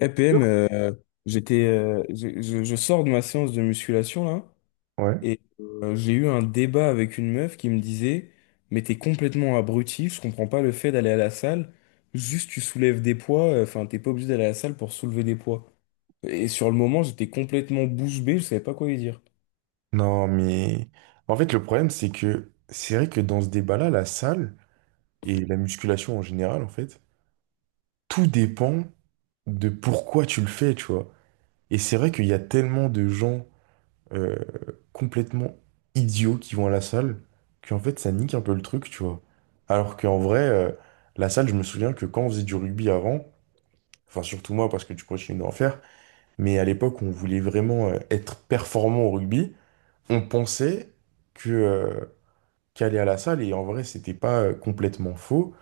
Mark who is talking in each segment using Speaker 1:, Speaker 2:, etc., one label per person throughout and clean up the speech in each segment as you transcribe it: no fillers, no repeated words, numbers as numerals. Speaker 1: EPM, j'étais, je sors de ma séance de musculation là,
Speaker 2: Ouais.
Speaker 1: et j'ai eu un débat avec une meuf qui me disait, mais t'es complètement abruti, je comprends pas le fait d'aller à la salle, juste tu soulèves des poids, enfin t'es pas obligé d'aller à la salle pour soulever des poids. Et sur le moment, j'étais complètement bouche bée, je savais pas quoi lui dire.
Speaker 2: Non, mais en fait, le problème, c'est que c'est vrai que dans ce débat-là, la salle et la musculation en général, en fait, tout dépend de pourquoi tu le fais, tu vois. Et c'est vrai qu'il y a tellement de gens euh, complètement idiots qui vont à la salle qu'en fait, ça nique un peu le truc, tu vois. Alors qu'en vrai, la salle, je me souviens que quand on faisait du rugby avant, enfin, surtout moi, parce que tu continues d'en faire, mais à l'époque, on voulait vraiment être performant au rugby, on pensait que. Qui allait à la salle et en vrai c'était pas complètement faux.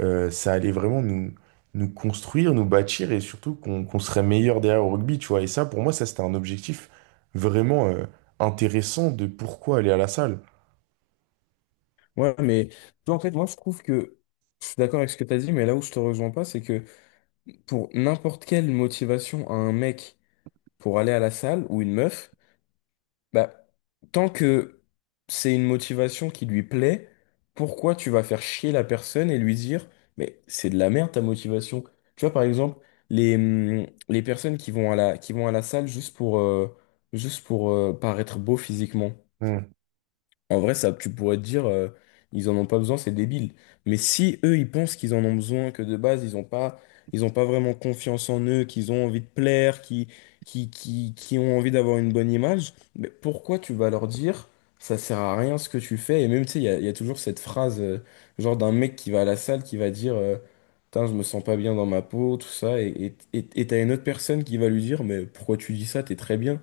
Speaker 2: Ça allait vraiment nous construire, nous bâtir, et surtout qu'on serait meilleur derrière au rugby, tu vois, et ça pour moi ça c'était un objectif vraiment intéressant de pourquoi aller à la salle.
Speaker 1: Ouais, mais tu vois, en fait, moi je trouve que je suis d'accord avec ce que t'as dit, mais là où je te rejoins pas, c'est que pour n'importe quelle motivation à un mec pour aller à la salle ou une meuf. Bah, tant que c'est une motivation qui lui plaît, pourquoi tu vas faire chier la personne et lui dire, mais c'est de la merde ta motivation. Tu vois, par exemple, les personnes qui vont à la salle juste pour, paraître beau physiquement.
Speaker 2: Hmm,
Speaker 1: En vrai, ça, tu pourrais te dire, ils en ont pas besoin, c'est débile. Mais si eux, ils pensent qu'ils en ont besoin, que de base, ils ont pas vraiment confiance en eux, qu'ils ont envie de plaire, qui ont envie d'avoir une bonne image, mais pourquoi tu vas leur dire, ça sert à rien ce que tu fais? Et même, tu sais, il y a toujours cette phrase, genre d'un mec qui va à la salle, qui va dire, putain, je me sens pas bien dans ma peau, tout ça, et t'as une autre personne qui va lui dire, mais pourquoi tu dis ça? T'es très bien.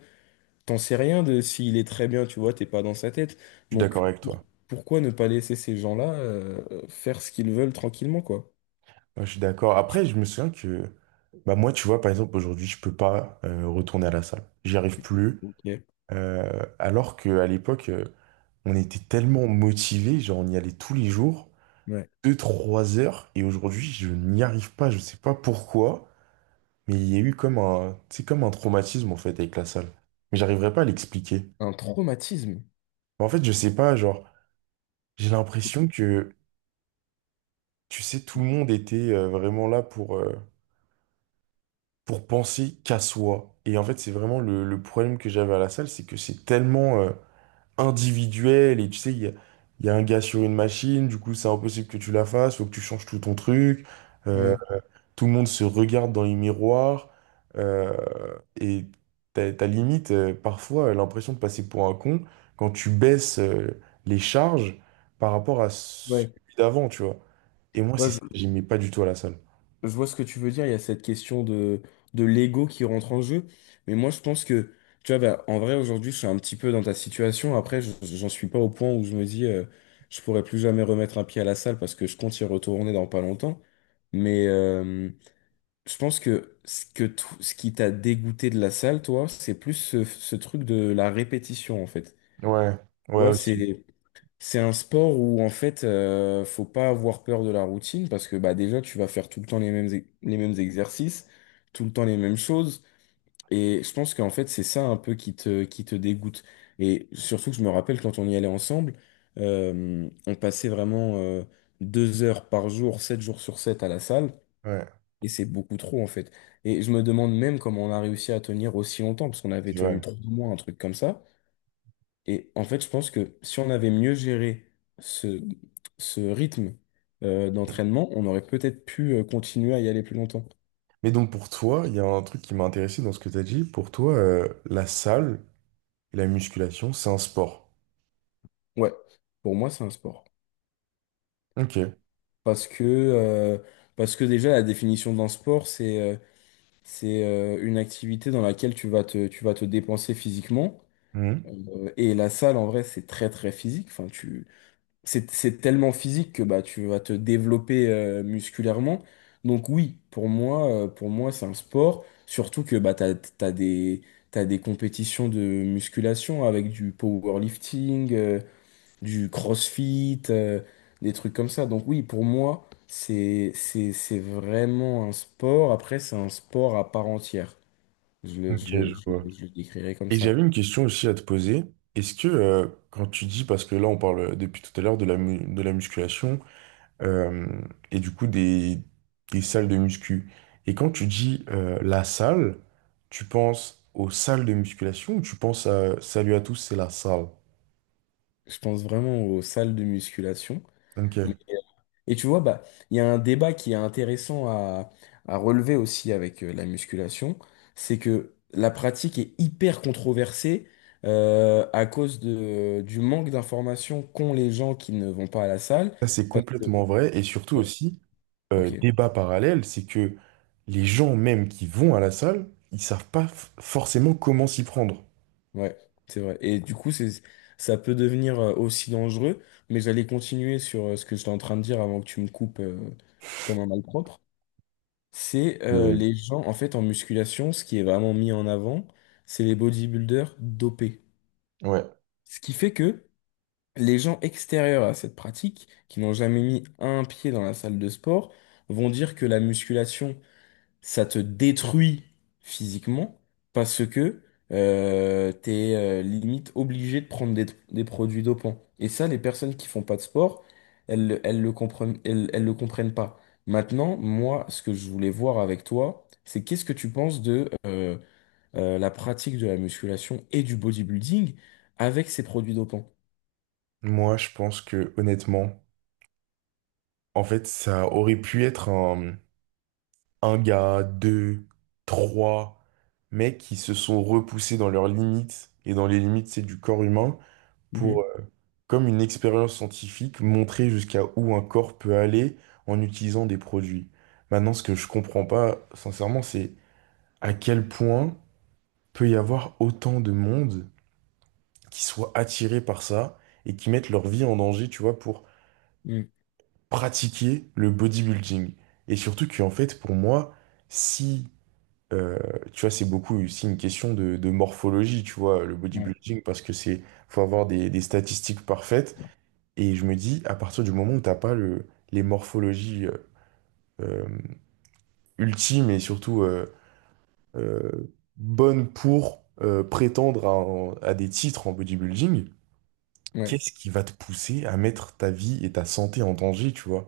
Speaker 1: T'en sais rien de s'il est très bien, tu vois, t'es pas dans sa tête.
Speaker 2: je suis d'accord
Speaker 1: Donc,
Speaker 2: avec
Speaker 1: pour-
Speaker 2: toi.
Speaker 1: pourquoi ne pas laisser ces gens-là faire ce qu'ils veulent tranquillement, quoi?
Speaker 2: Ouais, je suis d'accord. Après je me souviens que bah moi tu vois par exemple aujourd'hui je peux pas retourner à la salle, j'y arrive plus.
Speaker 1: Ok.
Speaker 2: Alors qu'à l'époque on était tellement motivés, genre on y allait tous les jours
Speaker 1: Ouais.
Speaker 2: deux trois heures, et aujourd'hui je n'y arrive pas, je sais pas pourquoi, mais il y a eu comme un, c'est comme un traumatisme en fait avec la salle. Mais j'arriverai pas à l'expliquer.
Speaker 1: Un traumatisme.
Speaker 2: En fait, je sais pas, genre, j'ai l'impression que, tu sais, tout le monde était vraiment là pour penser qu'à soi. Et en fait, c'est vraiment le problème que j'avais à la salle, c'est que c'est tellement individuel, et tu sais, il y a un gars sur une machine, du coup, c'est impossible que tu la fasses, faut que tu changes tout ton truc. Euh,
Speaker 1: Ouais.
Speaker 2: Tout le monde se regarde dans les miroirs euh, et t'as limite parfois l'impression de passer pour un con quand tu baisses les charges par rapport à
Speaker 1: Ouais.
Speaker 2: celui d'avant, tu vois. Et moi, c'est
Speaker 1: Ouais,
Speaker 2: ça, que j'aimais pas du tout à la salle.
Speaker 1: je vois ce que tu veux dire. Il y a cette question de l'ego qui rentre en jeu. Mais moi, je pense que, tu vois, bah, en vrai, aujourd'hui, je suis un petit peu dans ta situation. Après, j'en suis pas au point où je me dis, je pourrais plus jamais remettre un pied à la salle parce que je compte y retourner dans pas longtemps. Mais, je pense que ce qui t'a dégoûté de la salle, toi, c'est plus ce, ce truc de la répétition, en fait.
Speaker 2: Ouais,
Speaker 1: Tu
Speaker 2: ouais
Speaker 1: vois,
Speaker 2: aussi.
Speaker 1: c'est un sport où en fait, faut pas avoir peur de la routine parce que bah déjà, tu vas faire tout le temps les mêmes exercices, tout le temps les mêmes choses. Et je pense qu'en fait, c'est ça un peu qui te dégoûte. Et surtout que je me rappelle quand on y allait ensemble, on passait vraiment deux heures par jour, sept jours sur sept à la salle.
Speaker 2: Ouais,
Speaker 1: Et c'est beaucoup trop, en fait. Et je me demande même comment on a réussi à tenir aussi longtemps, parce qu'on avait
Speaker 2: c'est
Speaker 1: tenu
Speaker 2: vrai.
Speaker 1: trois mois, un truc comme ça. Et en fait, je pense que si on avait mieux géré ce, ce rythme d'entraînement, on aurait peut-être pu continuer à y aller plus longtemps.
Speaker 2: Mais donc pour toi, il y a un truc qui m'a intéressé dans ce que tu as dit. Pour toi, la salle et la musculation, c'est un sport.
Speaker 1: Ouais, pour moi, c'est un sport.
Speaker 2: Ok.
Speaker 1: Parce que, euh, parce que déjà, la définition d'un sport, c'est une activité dans laquelle tu vas te dépenser physiquement.
Speaker 2: Mhm.
Speaker 1: Et la salle, en vrai, c'est très, très physique. Enfin, tu c'est tellement physique que bah, tu vas te développer musculairement. Donc oui, pour moi, c'est un sport. Surtout que bah, t'as des compétitions de musculation avec du powerlifting, du crossfit, des trucs comme ça. Donc oui, pour moi, c'est vraiment un sport. Après, c'est un sport à part entière.
Speaker 2: Ok, je vois.
Speaker 1: Je le décrirais comme
Speaker 2: Et
Speaker 1: ça.
Speaker 2: j'avais une question aussi à te poser. Est-ce que quand tu dis, parce que là on parle depuis tout à l'heure de de la musculation euh, et du coup des salles de muscu, et quand tu dis la salle, tu penses aux salles de musculation ou tu penses à Salut à tous, c'est la salle?
Speaker 1: Je pense vraiment aux salles de musculation. Mais,
Speaker 2: Ok.
Speaker 1: et tu vois, bah, il y a un débat qui est intéressant à relever aussi avec la musculation, c'est que la pratique est hyper controversée à cause de, du manque d'informations qu'ont les gens qui ne vont pas à la salle.
Speaker 2: Ça c'est
Speaker 1: Parce que,
Speaker 2: complètement vrai, et surtout
Speaker 1: ouais,
Speaker 2: aussi,
Speaker 1: ok,
Speaker 2: débat parallèle, c'est que les gens même qui vont à la salle, ils savent pas forcément comment s'y prendre.
Speaker 1: ouais, c'est vrai. Et du coup, c'est, ça peut devenir aussi dangereux, mais j'allais continuer sur ce que j'étais en train de dire avant que tu me coupes comme un malpropre. C'est
Speaker 2: Euh,
Speaker 1: les gens, en fait, en musculation, ce qui est vraiment mis en avant, c'est les bodybuilders dopés.
Speaker 2: ouais.
Speaker 1: Ce qui fait que les gens extérieurs à cette pratique, qui n'ont jamais mis un pied dans la salle de sport, vont dire que la musculation, ça te détruit physiquement parce que t'es limite obligé de prendre des produits dopants. Et ça, les personnes qui font pas de sport, elles le comprennent, elles le comprennent pas. Maintenant, moi, ce que je voulais voir avec toi, c'est qu'est-ce que tu penses de la pratique de la musculation et du bodybuilding avec ces produits dopants?
Speaker 2: Moi, je pense que honnêtement, en fait, ça aurait pu être un gars, deux, trois mecs qui se sont repoussés dans leurs limites, et dans les limites, c'est du corps humain pour,
Speaker 1: Mhm.
Speaker 2: comme une expérience scientifique, montrer jusqu'à où un corps peut aller en utilisant des produits. Maintenant, ce que je comprends pas, sincèrement, c'est à quel point peut y avoir autant de monde qui soit attiré par ça et qui mettent leur vie en danger, tu vois, pour
Speaker 1: Mhm.
Speaker 2: pratiquer le bodybuilding. Et surtout qu'en fait, pour moi, si, euh, tu vois, c'est beaucoup aussi une question de morphologie, tu vois, le
Speaker 1: Ouais.
Speaker 2: bodybuilding, parce que c'est, faut avoir des statistiques parfaites. Et je me dis, à partir du moment où t'as pas les morphologies euh, ultimes et surtout bonnes pour prétendre à, à des titres en bodybuilding,
Speaker 1: Ouais.
Speaker 2: qu'est-ce qui va te pousser à mettre ta vie et ta santé en danger, tu vois?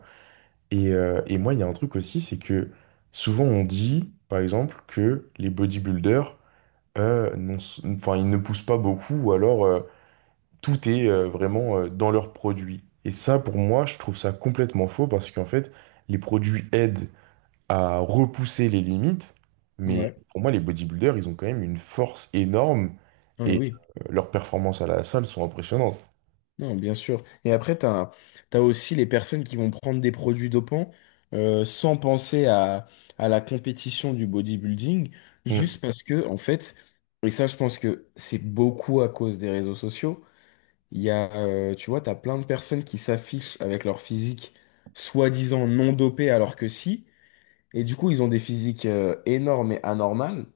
Speaker 2: Et moi, il y a un truc aussi, c'est que souvent on dit, par exemple, que les bodybuilders, euh, n'ont- enfin, ils ne poussent pas beaucoup, ou alors tout est vraiment dans leurs produits. Et ça, pour moi, je trouve ça complètement faux, parce qu'en fait, les produits aident à repousser les limites, mais
Speaker 1: Ouais.
Speaker 2: pour moi, les bodybuilders, ils ont quand même une force énorme,
Speaker 1: Ah, mais
Speaker 2: et
Speaker 1: oui.
Speaker 2: leurs performances à la salle sont impressionnantes.
Speaker 1: Non, bien sûr. Et après, aussi les personnes qui vont prendre des produits dopants sans penser à la compétition du bodybuilding,
Speaker 2: Mm.
Speaker 1: juste parce que, en fait, et ça, je pense que c'est beaucoup à cause des réseaux sociaux. Tu vois, tu as plein de personnes qui s'affichent avec leur physique soi-disant non dopée alors que si. Et du coup, ils ont des physiques énormes et anormales.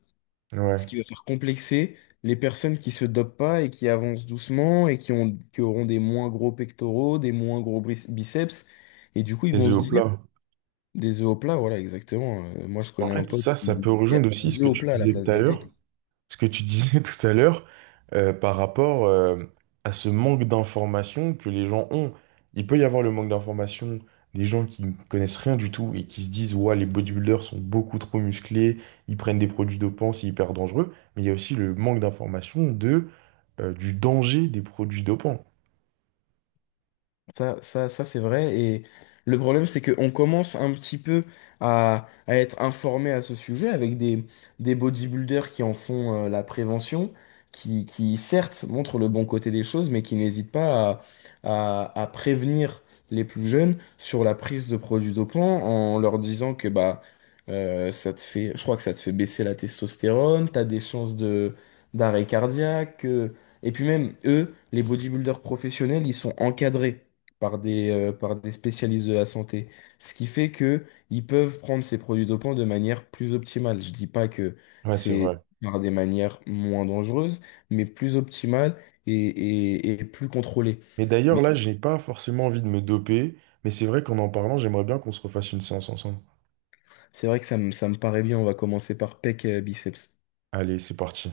Speaker 1: Ce
Speaker 2: Ouais.
Speaker 1: qui va faire complexer les personnes qui se dopent pas et qui avancent doucement qui auront des moins gros pectoraux, des moins gros bris- biceps. Et du coup, ils
Speaker 2: Les
Speaker 1: vont
Speaker 2: œufs au
Speaker 1: se dire
Speaker 2: plat.
Speaker 1: des œufs au plat, voilà, exactement. Moi, je
Speaker 2: En
Speaker 1: connais un
Speaker 2: fait,
Speaker 1: pote
Speaker 2: ça peut
Speaker 1: qui a
Speaker 2: rejoindre aussi
Speaker 1: des
Speaker 2: ce que
Speaker 1: œufs au
Speaker 2: tu
Speaker 1: plat à la
Speaker 2: disais
Speaker 1: place
Speaker 2: tout à
Speaker 1: des
Speaker 2: l'heure,
Speaker 1: pecs.
Speaker 2: ce que tu disais tout à l'heure, par rapport à ce manque d'information que les gens ont. Il peut y avoir le manque d'information des gens qui ne connaissent rien du tout et qui se disent, ouais, les bodybuilders sont beaucoup trop musclés, ils prennent des produits dopants, c'est hyper dangereux. Mais il y a aussi le manque d'information de, du danger des produits dopants.
Speaker 1: Ça c'est vrai. Et le problème, c'est qu'on commence un petit peu à être informé à ce sujet avec des bodybuilders qui en font la prévention, qui certes montrent le bon côté des choses, mais qui n'hésitent pas à prévenir les plus jeunes sur la prise de produits dopants en leur disant que bah ça te fait, je crois que ça te fait baisser la testostérone, t'as des chances de d'arrêt cardiaque. Et puis même eux, les bodybuilders professionnels, ils sont encadrés par des spécialistes de la santé. Ce qui fait que ils peuvent prendre ces produits dopants de manière plus optimale. Je dis pas que
Speaker 2: Ouais, c'est
Speaker 1: c'est
Speaker 2: vrai.
Speaker 1: par des manières moins dangereuses, mais plus optimales et plus contrôlées.
Speaker 2: Mais d'ailleurs,
Speaker 1: Mais
Speaker 2: là, j'ai pas forcément envie de me doper, mais c'est vrai qu'en en parlant, j'aimerais bien qu'on se refasse une séance ensemble.
Speaker 1: c'est vrai que ça me paraît bien. On va commencer par pec biceps.
Speaker 2: Allez, c'est parti.